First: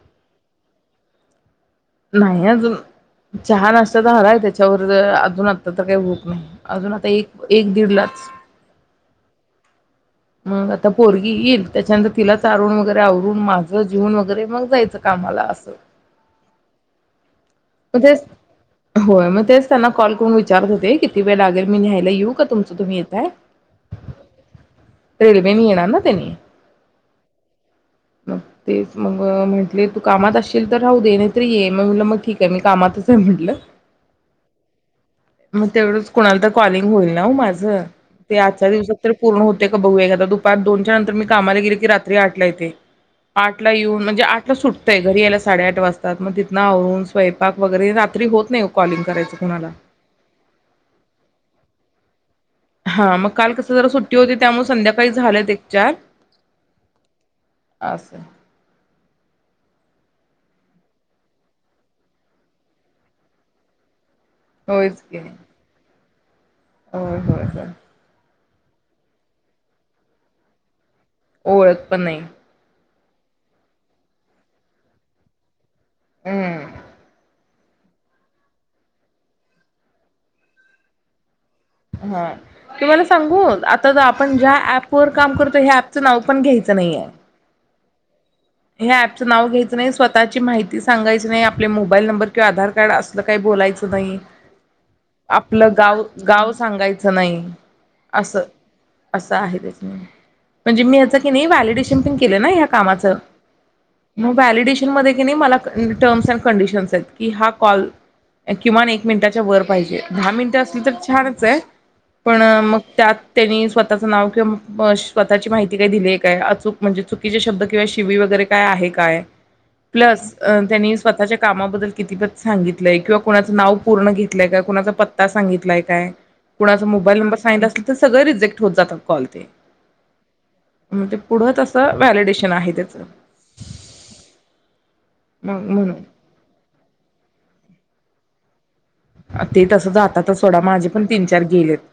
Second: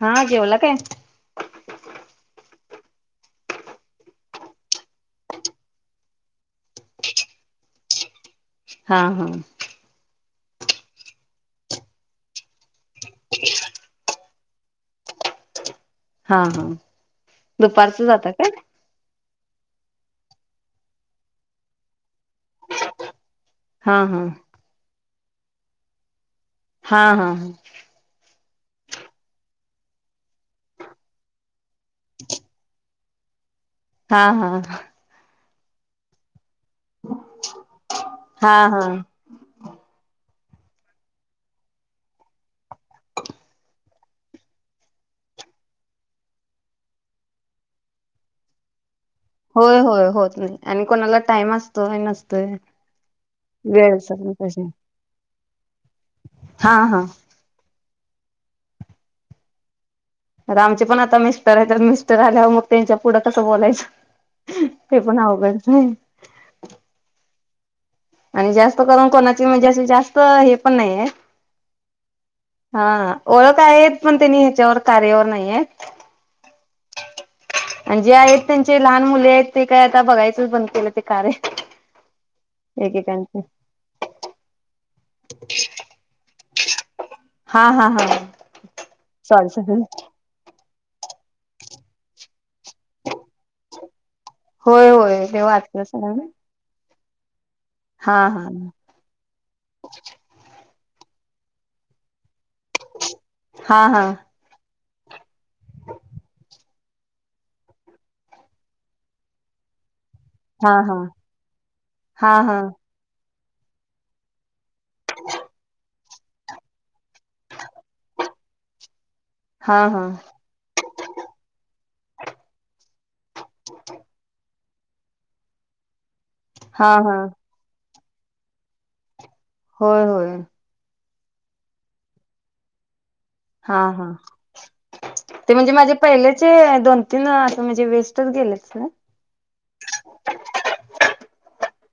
हा जेवला काय? नाही अजून चहा नाश्ता झालाय त्याच्यावर जरा अजून आता तर काही भूक नाही अजून आता एक एक दीडलाच.... हा हा मग आता पोरगी येईल त्याच्यानंतर तिला चारून वगैरे आवरून माझं जेऊन वगैरे मग जायचं कामाला असं..... हा ह.... मग तेच होय मग तेच त्यांना कॉल करून विचारत होते किती वेळ लागेल मी न्यायला येऊ का तुमच तुम्ही येताय...... हा हा रेल्वेनी येणार ना त्यांनी. हा हा ह मग तेच मग म्हंटले तू कामात असशील तर राहू दे नाहीतरी ये. मग म्हटलं मग ठीक ए... कामातच हाय म्हटलं! हा हा मग तेवढंच कोणाला तर कॉलिंग होईल ना ओ माझ ते हा आजच्या हा दिवसात तर पूर्ण होतय का बघू एकाद दु पार दोनच्या नंतर मी कामाला गेले की रात्री आठ ला येते आठला येऊन म्हणजे आठ ला सुटतंय घरी यायला साडे आठ वाजतात मग तिथंन आवरून स्वयंपाक वगैरे रात्री होत नाही ओ कॉलिंग. करायचं कोणाला. होय होय होत नाही आणि कोणाला टाइम असतो नाही नस हा मग काल कस जरा सुट्टी होती कशी त्यामुळ संध्याकाळी झाल्यात एक चार हा हा अस अता आमचे पण आता मिस्टर आहे तर मिस्टर आल्यावर मग त्यांच्या पुढं कसं बोलायचं? ते होयच की पण अवघडच आहे होय होय होय आणि जास्त करून कोणाचे म्हणजे असे जास्त अ हे पण नाहीय? ओळख पण नाही. हा ओळख आहे पण त्यांनी ह्याच्यावर कार्यावर नाहीयत. हूं आणि जे आहेत त्यांचे लहान मुले ते काय आता बघायचंच बंद केलं ते कार्य. हा तुमाला एकेकांचे सांगू आता जो आपण ज्या ऍप पोर काम करतोय हे अँप च नाव पण घे. तस नाही हाय हा हा हा ह्या ऍपचं सॉरी नाव घ्यायचं सॉरी नाही स्वतःची माहिती सांगायच नाही आपले मोबाईल नंबर किंवा आधार कार्ड असल काही बोलायचं नाही होय होय ते आपलं वाचलं गाव सगळं मी गाव सांगाय च नाही. हा असं हा असं आहे तेच मं म्हणजे मी याचं की नी व्हॅलिडेशन पण केलं केलं ना ह्या कामाचं हा हा डिशन मदे की नी माला अ टर्म्स अँड कंडिशन्स आहेत की हा कॉल किमान एक मिनिटाच्या वर पाहिजे. दहा मिनिटं हा असली तर हा छानच आहे हा पण अ हा मग त्यात त्यांनी स्वतःचं नाव किंव मं बॉश स्वतःची माहिती काय दिलीये काय अचूक म्हणजे चुकीचे शब्द किंवा शिवी व जरी काय आहे काय? हा हा प्लस अ त्यांनी स्वतःच्या कामाबद्दल कितीपत सांगितलंय कोणाचं नाव पूर्ण घेतलंय का कुणाचा पत्ता सांगितलाय काय? कुणाचा हा हा मोबाईल नंबर सांगितला असेल तर सगळे रिजेक्ट होत जातात कॉल ते होय होय म ते पुढं तसं व्हॅलिडेशन आहे त्याचं हा हा ते मग म्हणजे माझे म्हणून पहिलेचे दोन तीन अस म्हणजे वेस्ट तर गेले असतील ना ते तसं जातातच सोडा माझे पण तीन चार गेलेत.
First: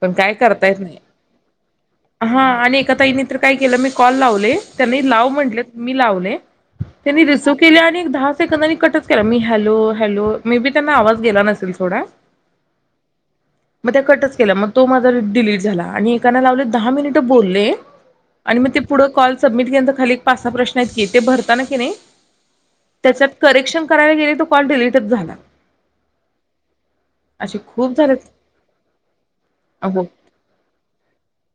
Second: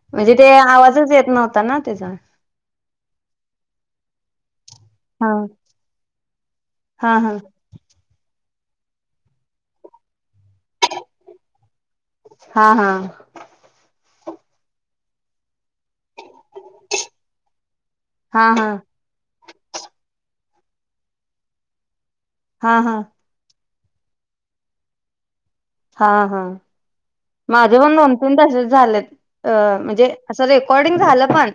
पण काय म्हणजे ते करता नाही आवाजच येत नव्हता ना त्यजा हा आणि एका ताईनी तर काय केलं मी कॉल लावले. त्यांनी लाव म्हटले मी लावले हा त्यांनी हा रिसिव्ह केले आणि एक दहाच तर का त्यांनी कटच केला मी हॅलो हॅलो, मे बी त्यांना आवाज गेला नसेल सोडा हा हा मग त्या कटच केल्या मग तो माझा डिलीट झाला. आणि एकाना लावले दहा मिनिट बोलले हा आणि मग हा ते पुढं कॉल सबमिट केल्यानंतर खाली पाच स हा प्रश्न आहेत की ते भरताना की नही हा हा त्याच्यात करेक्शन करायला गेले तो कॉल डिलीटच झाला हा हा असे माझे खूप पण दोन झालेत तीन तसेच झालेत अहो म्हणजे अस रेकॉर्डिंग झालं पण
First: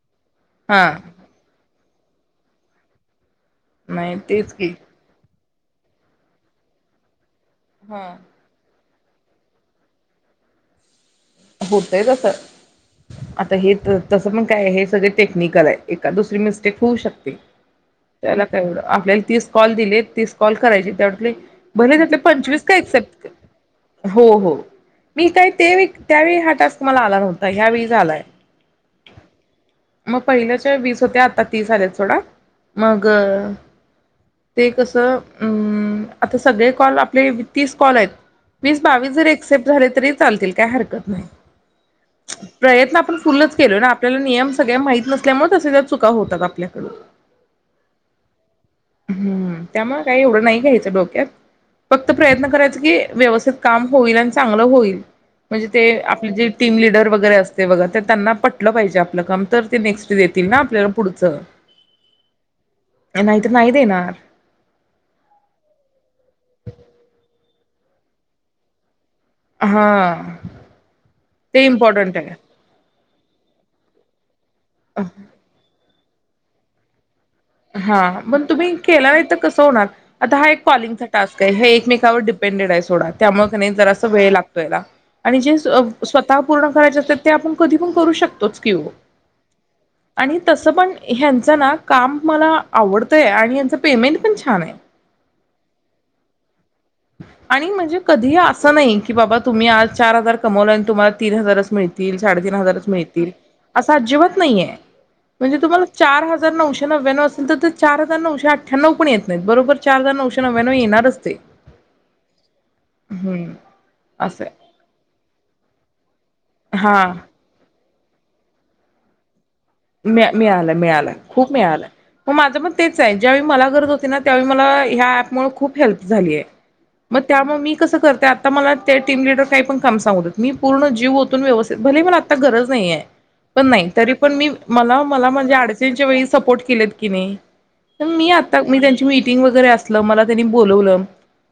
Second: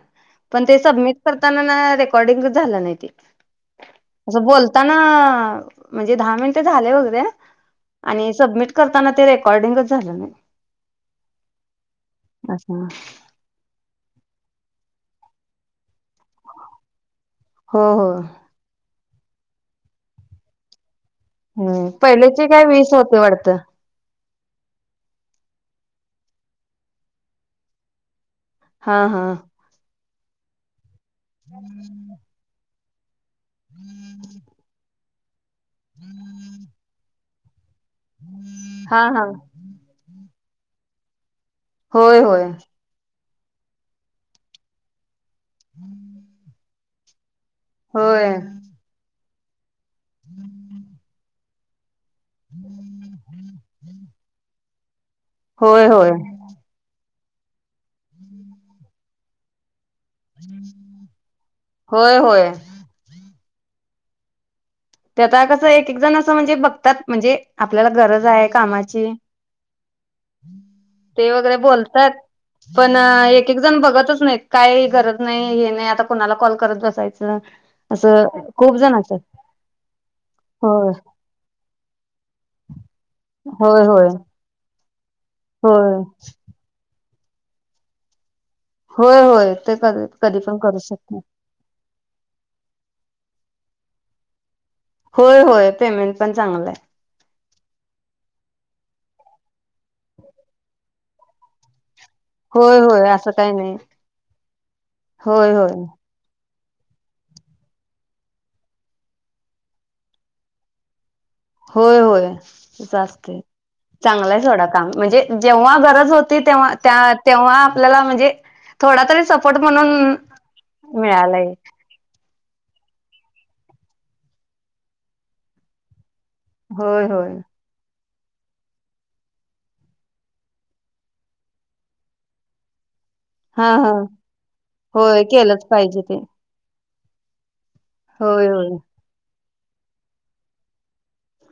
पण ते हा सबमिट करताना ना रेकॉर्डिंग झालं नही ते नाही असं तेच की बोलताना म्हणजे दहा मिन्ट झाले वगैरे हा आणि सबमिट करताना ते रेकॉर्डिंगच झालं नाही. होतय तस असं आता हे तस पण काय हे? सगळे टेक्निकल आहे एखादं दुसरी मिस्टेक होऊ शकते. हो त्याला काय एवढं आपल्याल तीस कॉल दिले तीस कॉल करायचे तेवढं हं पहिल्याचे काय वीस होते वाटतं हो हो मी काय ते एक त्यावेळी हा टास्क मला आला नव्हता ह्यावेळीज आलाय हा हा मग पहिल्याच्या वीस हो ते आता तीस आलेत सोडा. मांग. गअं ते कसं अंमं आता सगळे कॉल आपले तीस कॉल आहेत वीस हा बावीस हा जरी एक्सेप्ट झाले तरी चालतील. काय हरकत होय होय [unintelligible] प्रयत्न आपण फुलच केल ना आपल्याला नियम सगळे माहित नसत त्यामुळे तश्या त्या चुका होतात आपल्याकडून. होय. [unintelligible] त्यामुळे काही एवढं नाही घ्यायचं डोक्यात. फक्त प्रयत्न करायचा की व्यवस्थित काम होईल आणि चांगलं होईल. [inaudible] ते होय होय आपले जे टीम लिडर बघ [unintelligible] ते बघा ते त्यांना पटलं पाहिजे आप ल कमतर ते नेक्स्ट देतील ना आपल्याला पुढचं, होय होय काय माहित. नाही देणार. ते आता कसं एक एक जण असं म्हणजे बघतात म्हणजे आपल्याला गरज आहे कामाची. हां ते इम्पॉर्टंट आहे. हा एक एक जण बघतच नाहीत. काही गरज नाही हे नाही आता कोणाला कॉल करत बसायच? हां मंग तुम्ही केला नाही तर कसं होणार. आता हा एक होय कॉलिंगचा टास्क आहे हे एकमेंकावर डिपेंडेड आहे सोडा त्यामुळे कनी होय जरासा होय वेळ लागतो याला. आणि जे अ होय स्वतः पूर्ण करायचे असत्यात ते आपण कधी पण करू शक तोच कि ओ होय होय ते कधी आणि कधी तस करू पण शकते ह्यांच ना काम आवडतंय आणि यांच पेमेंट पण छान आहे होय होय पेमेंट पण चांगलाय आणि म्हणजे कधीही असं नाही की बाबा तुम्ही आज चार हजार कमवला आणि तुम्हाला तीन हजारच मिळ तीन साडेतीन होय हजारच होय मिळतील असं काही नाही असं अजिबात नाहीये होय म्हणजे होय तुम्हाला चार हजार जर नऊशे नव्याण्णव असतील तर ते चार हजार नऊशे अठ्ठ्यांणव पण येत नाहीत बरोबर चार हजार नऊशे नव्याण्णव येणारच ते होय होय हम्म [unintelligible] चांगलंय असं सोडा आहे काम म्हणजे जेव्हा गरज होती तेव्हा हा त्या तेव्हा - आपल्याला म्हणजे थोडातरी सपो मी मिळालं, मिळालं खूप मिळालं. मग, माझं पण तेच आहेज्यावेळी मला गरज होती ना त्यावेळी मला ह्या ऍपमुळे खूप हेल्प झालिय, होय मग होय त्यामुळे मी कस कर ते आता मला ते टीम लीडर काही पण काम सांगू देत. मी पूर्ण जीव ओतून व्यवस्थित भले मला आता गरज नाही आहे. पण, हा नाही हा तरी पण मी! मला, होय माझ्या केलंच पाहिजे अडचणीच्या ते वेळी सपोर्ट किलेत की नाही मी, होय आता होय मी त्यांची मी मीटिंग वगैरे असलं मला त्यांनी बोलवलं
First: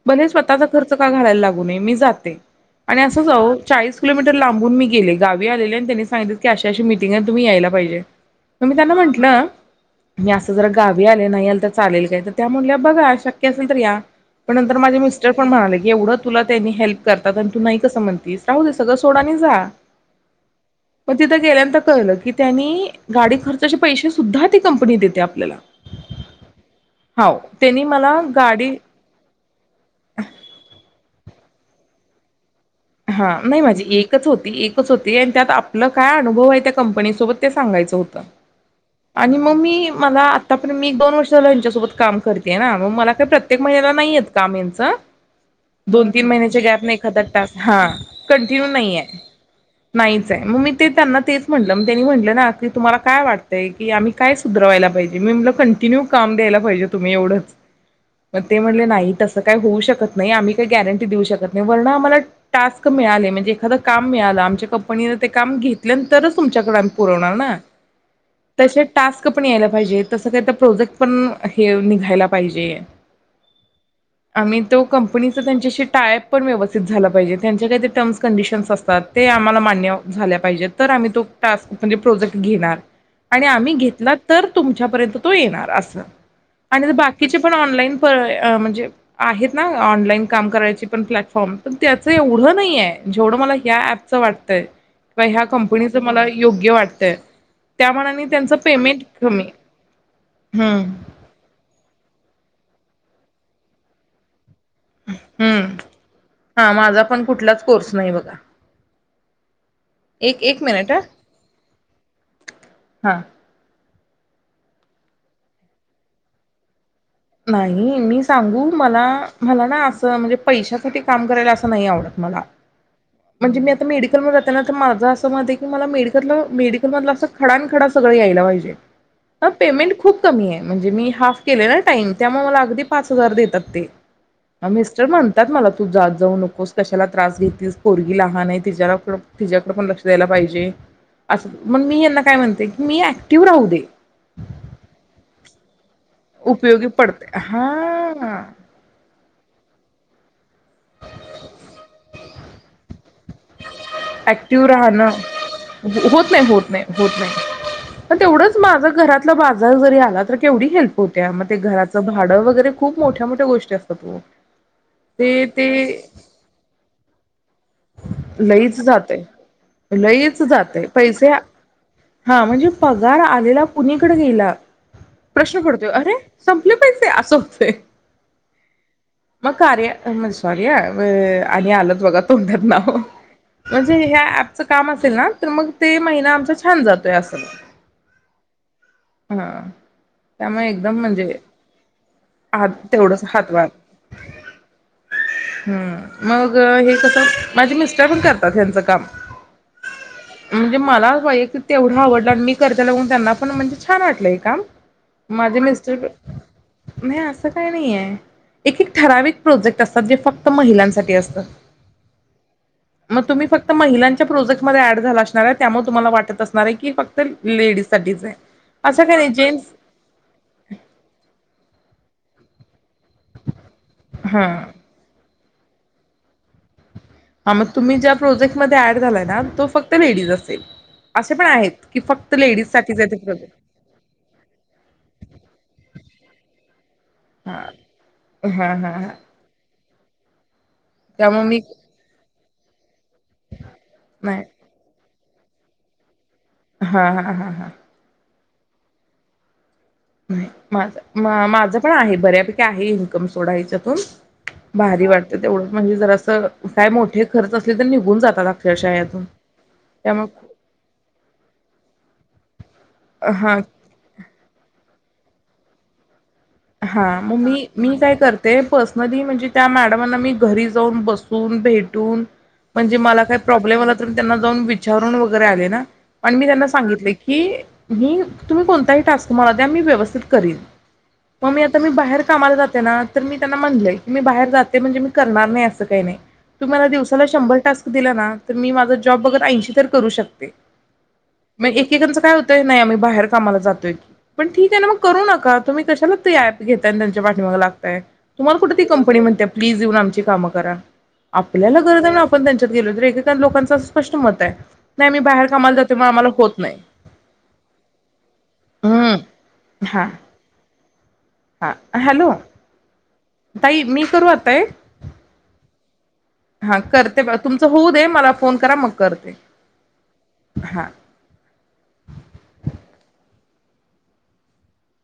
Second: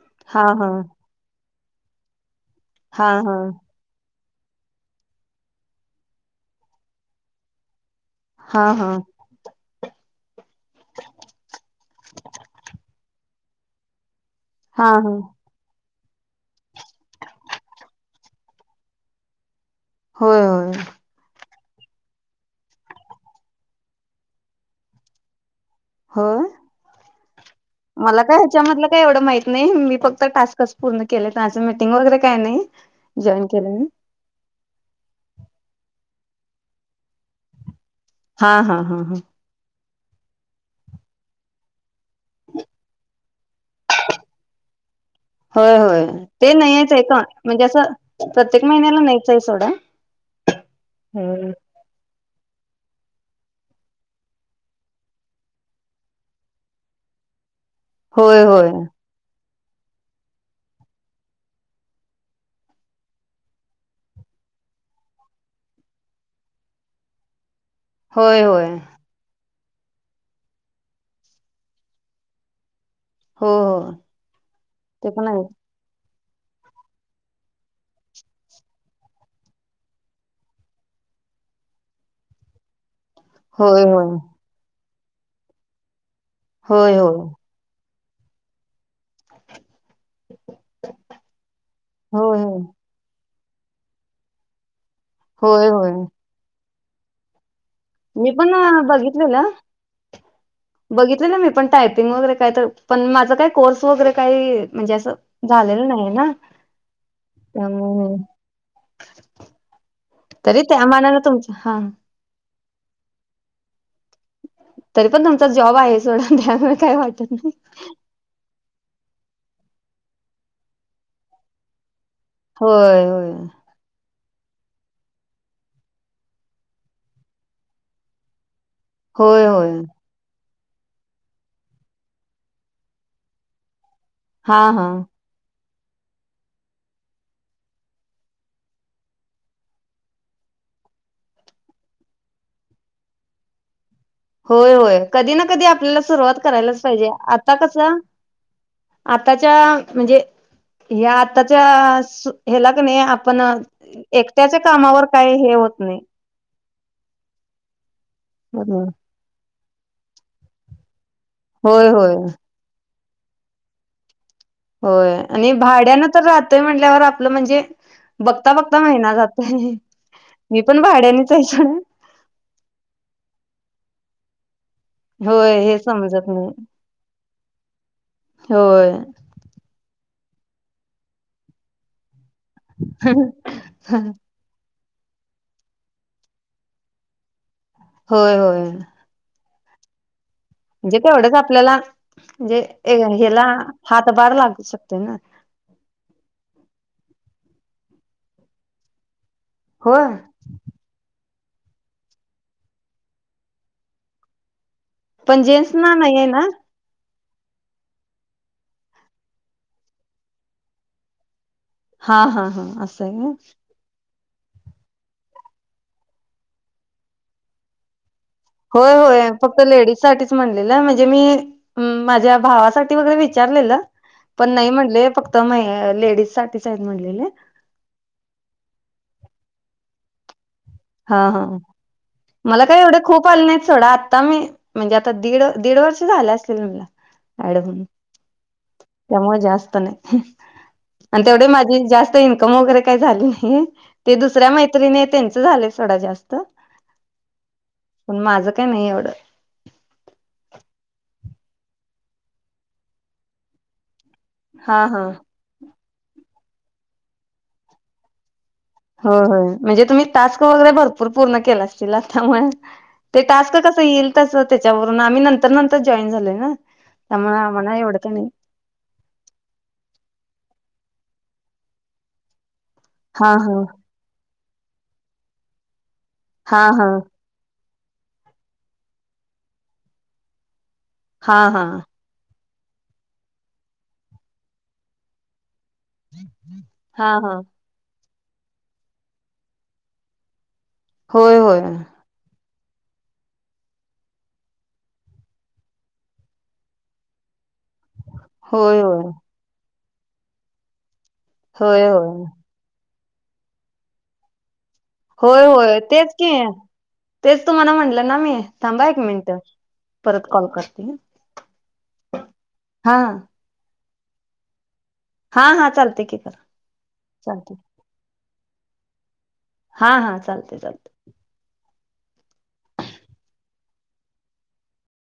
भले, हा स्वःचा हा खर्च का घालायला लागु पुणे, मी जाते. आणि हा असं हा जाऊ, चाळीस किलोमीटर, लांबून मी गेले गावी आलेले, आणि त्यांनी सांगितल की अशी अशी मीटिंग आहे तुम्ही यायला पाहिजे. म, हा मी त्यांना म्हंटलं मी असं जर गावी आले, नाही आल तर चालेल काय, तर त्या म्हणल्या बघा शक्य असेल तर या. पण नंतर हा माझे हा मिस्टर, पण म्हणाले एवढं तुला त्यांनी हेल्प करतात आणि तू नाही कसं? म्हणतीस राहू दे सगळं सोड आणि जा. होय, होय. त, कळलं की त्यांनी गाडी, खर्चाचे पैसे सुद्धा ती कंपनी देते आपल्याला. होय, हाव त्यांनी मला काय गाडी ह्याच्यामधलं काही एवढं माहित नाही मी फक्त टास्कच पूर्ण केलेत. त्याच मीटिंग वगैरे काही नाही. हा जॉईन नाही केलं मी माझी एकच होती, एकच होती, आणि त्यात आपलं काय अनुभव आहे, त्या कंपनीसोबत ते सांगायच होतं? हा हा हा हा आणि म मी मला आता पण मी दोन वर्ष झालं हेच्यासोबत काम करते हां मग मला काय प्रत्येक - - त्येक महिनेला नाही येत काम यांचं होय होय दोन तीन ते महिन्याच्या गॅप नाहीच नाही एखादा [unintelligible] टास्क हा प्रत्येक कंटिन्यू महिन्याला नाहीआय नाहीच आहे सोडा. नाहीच आहे मग मी ते त्यांना तेच हम्म. म्हटलं मग त्यांनी म्हटलं ना की तुम्हाला काय वाटतंय की आम्ही काय सुधरवायला पाहिजे मी म्हंटल कंटिन्यू काम द्यायला पाहिजे तुम्ही एवढंच मग होय ते होय म्हटले नाही तसं ता काही होऊ शकत नाही आम्ही काही गॅरंटी देऊ शकत नाही वरन आम्हाला टास्क मिळाले म्हणजे एखादं काम मिळालं आमच्या कंपनीन ते काम घेतल्यानंतरच तुमच्याकडे आम्ही पुरवणार ना. होय होय तसे टास्क पण याल्यात. पाहिजे तसं काही प्रोजेक्ट पण हे निघायला पाहिजे. हो हो आम्ही तो ते पण कंपनीचा आहे त्यांच्याशी टायप पण व्यवस्थित झालं पाहिजेत. त्यांच्या काही ते टर्म्स कंडिशन्स असतात ते आम्हाला मान्य झाल्या पाहिजे तर आम्ही तो टास्क म्हणजे प्रोजेक्ट घेणार आणि आम्ही होय होय घेतला तर तुम तुमच्यापर्यंत तो येणार अस आणि होय होय बाकीचे पण ऑनलाईन [unintelligible] म्हणजे आहेत. ऑनलाईन काम करायची पण प्लॅटफॉर्म पण ते आ - - होय तेवढं होय नाईआय जेवढं मला ह्या ऍपचं वाटतंय [unintelligible] ह्या होय होय कंपनीचं मला योग्य वाटतं ठ मी पण बघितलेलं हम्म बघितलेल मी पण टायपिंग वगैरे काय तर पण माझा काय कोर्स वगैरे काही म्हणजे असं हम्म झालेलं नाही ना हा माझा पण कुठलाच कोर्स नाही त्यामुळे बघा एक तरी एक त्या मिनिट मानाने तुमच हा हा तरी पण तुमचा जॉब आहे सोडा हं त्यामुळे काय वाट नाही मी सांगू मला मला ना असं म्हणजे पैशासाठी काम करायला असं नाही आवडत होय होय तर मी करते ना तर माझं असं मत आहे की, मला मेडिकतल मेडिकल मधला असं खडानखडा सगळं यायला पाहिजे. होय ह होय पेमेंट खूप कमी आहे म्हणजे मी हाफ केले होय. ताइन त्यामुळ मला अगदी पाच हजार देतात ते. हा हं हा मिस्टर म्हणतात मला तू जात जाऊ नकोस कशाला त्रास घेतीस पोरगी लहान आहे तिज्यारपुढ तिच्याकडे पण लक्ष द्यायला पाहिजे असं मग मी यांना काय म्हणते की मी ऍक्टिव राहू दे होय होय कधी ना कधी आपल्याला सु सुरुवात करायलाच उपयोगी पाहिजे? पडते आता कस आ हा. आताच्या म्हणजे या आताच्या स ह्याला क नाही आपण एकट्याच्या ऍक्टिव राहण कामावर काही हे होत नाही होत नाही होत नाही तेवढंच माझ घरात चा बाजार जरी आला तर केवढी हिन होत्या मग ते होय घराचं होय भाडं वगैरे? खूप मोठ्या मोठ्या गोष्टी असतात वो होय आणि भाड्यान तर राहतय म्हणल्यावर आप प्ल म्हणजे बघता बघता लईच महिना जातय जातोय लईच मी पण जातय पैसे भाड्यानेच आहे सोडा हा म्हणजे पगार आलेला कुणी? [unintelligible] होय प्रश्न हे पडतोय अरे समजत नाही संपले पैसे असं होतंय होय मग कार्या म्हण सॉरी हा आणि आलच बघा तोंडात नाव म्हणजे ह्या ॲपच काम असेल ना तर मग ते महिना आमचा छान जातोय अस होय होय हां म्हणजे तेवढंच आपल्याला म्हणजे हात तेवढंच ह्याला हातभार हातभार लागू शकते ना हम्म मग हे कसं माझे मिस्टर पण करतात ह्यांच काम हो [unintelligible] म्हणजे मला वैयक् तेवढं आवडलं आणि मी करत्याल बघून त्यांना पण म्हणजे छान वाटलंय काम पण जेन्स ना नाहीये ना? तस नाही आहे एक एक ठराविक प्रोजेक्ट असतात जे फक्त महिलांसाठी असतात हा हा हा असं हाय व्हय प्रोजेक्ट मध्ये ऍड झाला असणार आहे त्यामुळे तुम्हाला वाटत असणार आहे की हे फक्त लेडीज साठीच आहे. होय असं काही होय नाही फक्त जेंट्स लेडीज साठीच म्हणलेलं म्हणजे मी माझ्या भावासाठी ते वगैरे विचारलेल पण हा नाही म्हणले फक तमये लेडीज साठीच म्हणलेले हा मग तुम्ही ज्या प्रोजेक्ट मध्ये ऍड झालाय ना तो फक्त लेडीज असेल हा असे हा पण आहेत की फक्त मला लेडीज काय एवढे साठीच आहे ते खूप आले प्रोजेक्ट नाहीत सोडा आता मी म्हणजे आता दीड दीड वर्ष झालं असतील म्हटलं ऍड हा होऊन हा हा हा त्यामुळे जास्त नाही ह आणि त्यामुळे तेवढे मी माझी जास्त इ काम वगैरे काय झालं नाही ते नाही दुसऱ्या मैत्रिणी त्यांचं ते झाले थोडा जास्त हा हा हा हा पण माझं काय नाही एवढं नाही माझ माझं पण आहे बऱ्यापैकी आहे इन्कम सोडा त्याच्यातून हा हा भारी वाटते तेवढं म्हणजे जर असं काय मोठे खर्च असले तर निघून जातात अक्षरशः हो यातून होय म्हणजे तुम्ही टास्क त्यामुळे वगैरे भरपूर पूर्ण केला अशीला त्यामुळे ते टास्क हा कसं येईल तसं त्याच्यावरून आम्ही नंतर नंतर जॉईन झालोय ना हा मग त्यामुळे मी आम्हाला मी एवढं का काय नाही करते पर्सनली म्हणजे त्या मॅडमांना मी घरी जाऊन बसून भेटून म्हणजे मला हा काही हा प्रॉब्लेम आला तर त्यांना जाऊन विचारून वगैरे आली ना प मी हा त्यांना हा सांगितले की मी तुम्ही कोणताही टास्क मला द्या मी व्यवस्थित करीन हा मग मी हा आता मी बाहेर कामाला जाते ना तर मी त्यांना म्हणलय की मी बाहेर जाते म्हणजे मी करणार नाही अस असं का नाही तुम्ही मला हा दिवसाला हा शंभर टास्क दिलेना तर मी माझा जॉब बघ ऐंशी तर करू शकते होय होय मग एकेकांचं काय होतं ताई नाही आम्ही बाहेर कामाला जातोय की पण ठीक आहे ना मग करू नका तुम्ही कशाला ॲप घेतय आणि त्यांच्या पाठीमागे लागतात तुम्हाला कुठे होय होय ती कंपनी म्हणते प्लीज इथे येऊन आमची कामे करा आपल्याला होय गरज आहे ना म्हणून होय आपण त्यांच्यात गेलो तर इतर लोकांच स्पष्ट मत आहे. नाही आम्ही होय बाहेर कामाला होय जातोय मग तेच की आम्हाला होत नाही तेच तुम्हाला म्हनल ना मी थांबा एक मिनट परत कॉल करते हा हा हॅलो ताई मी करू आता एक? हा हा चालते कि हा करते तुमच होऊ दे मला फोन करा मग करते हा हा चालतय हां चालतय......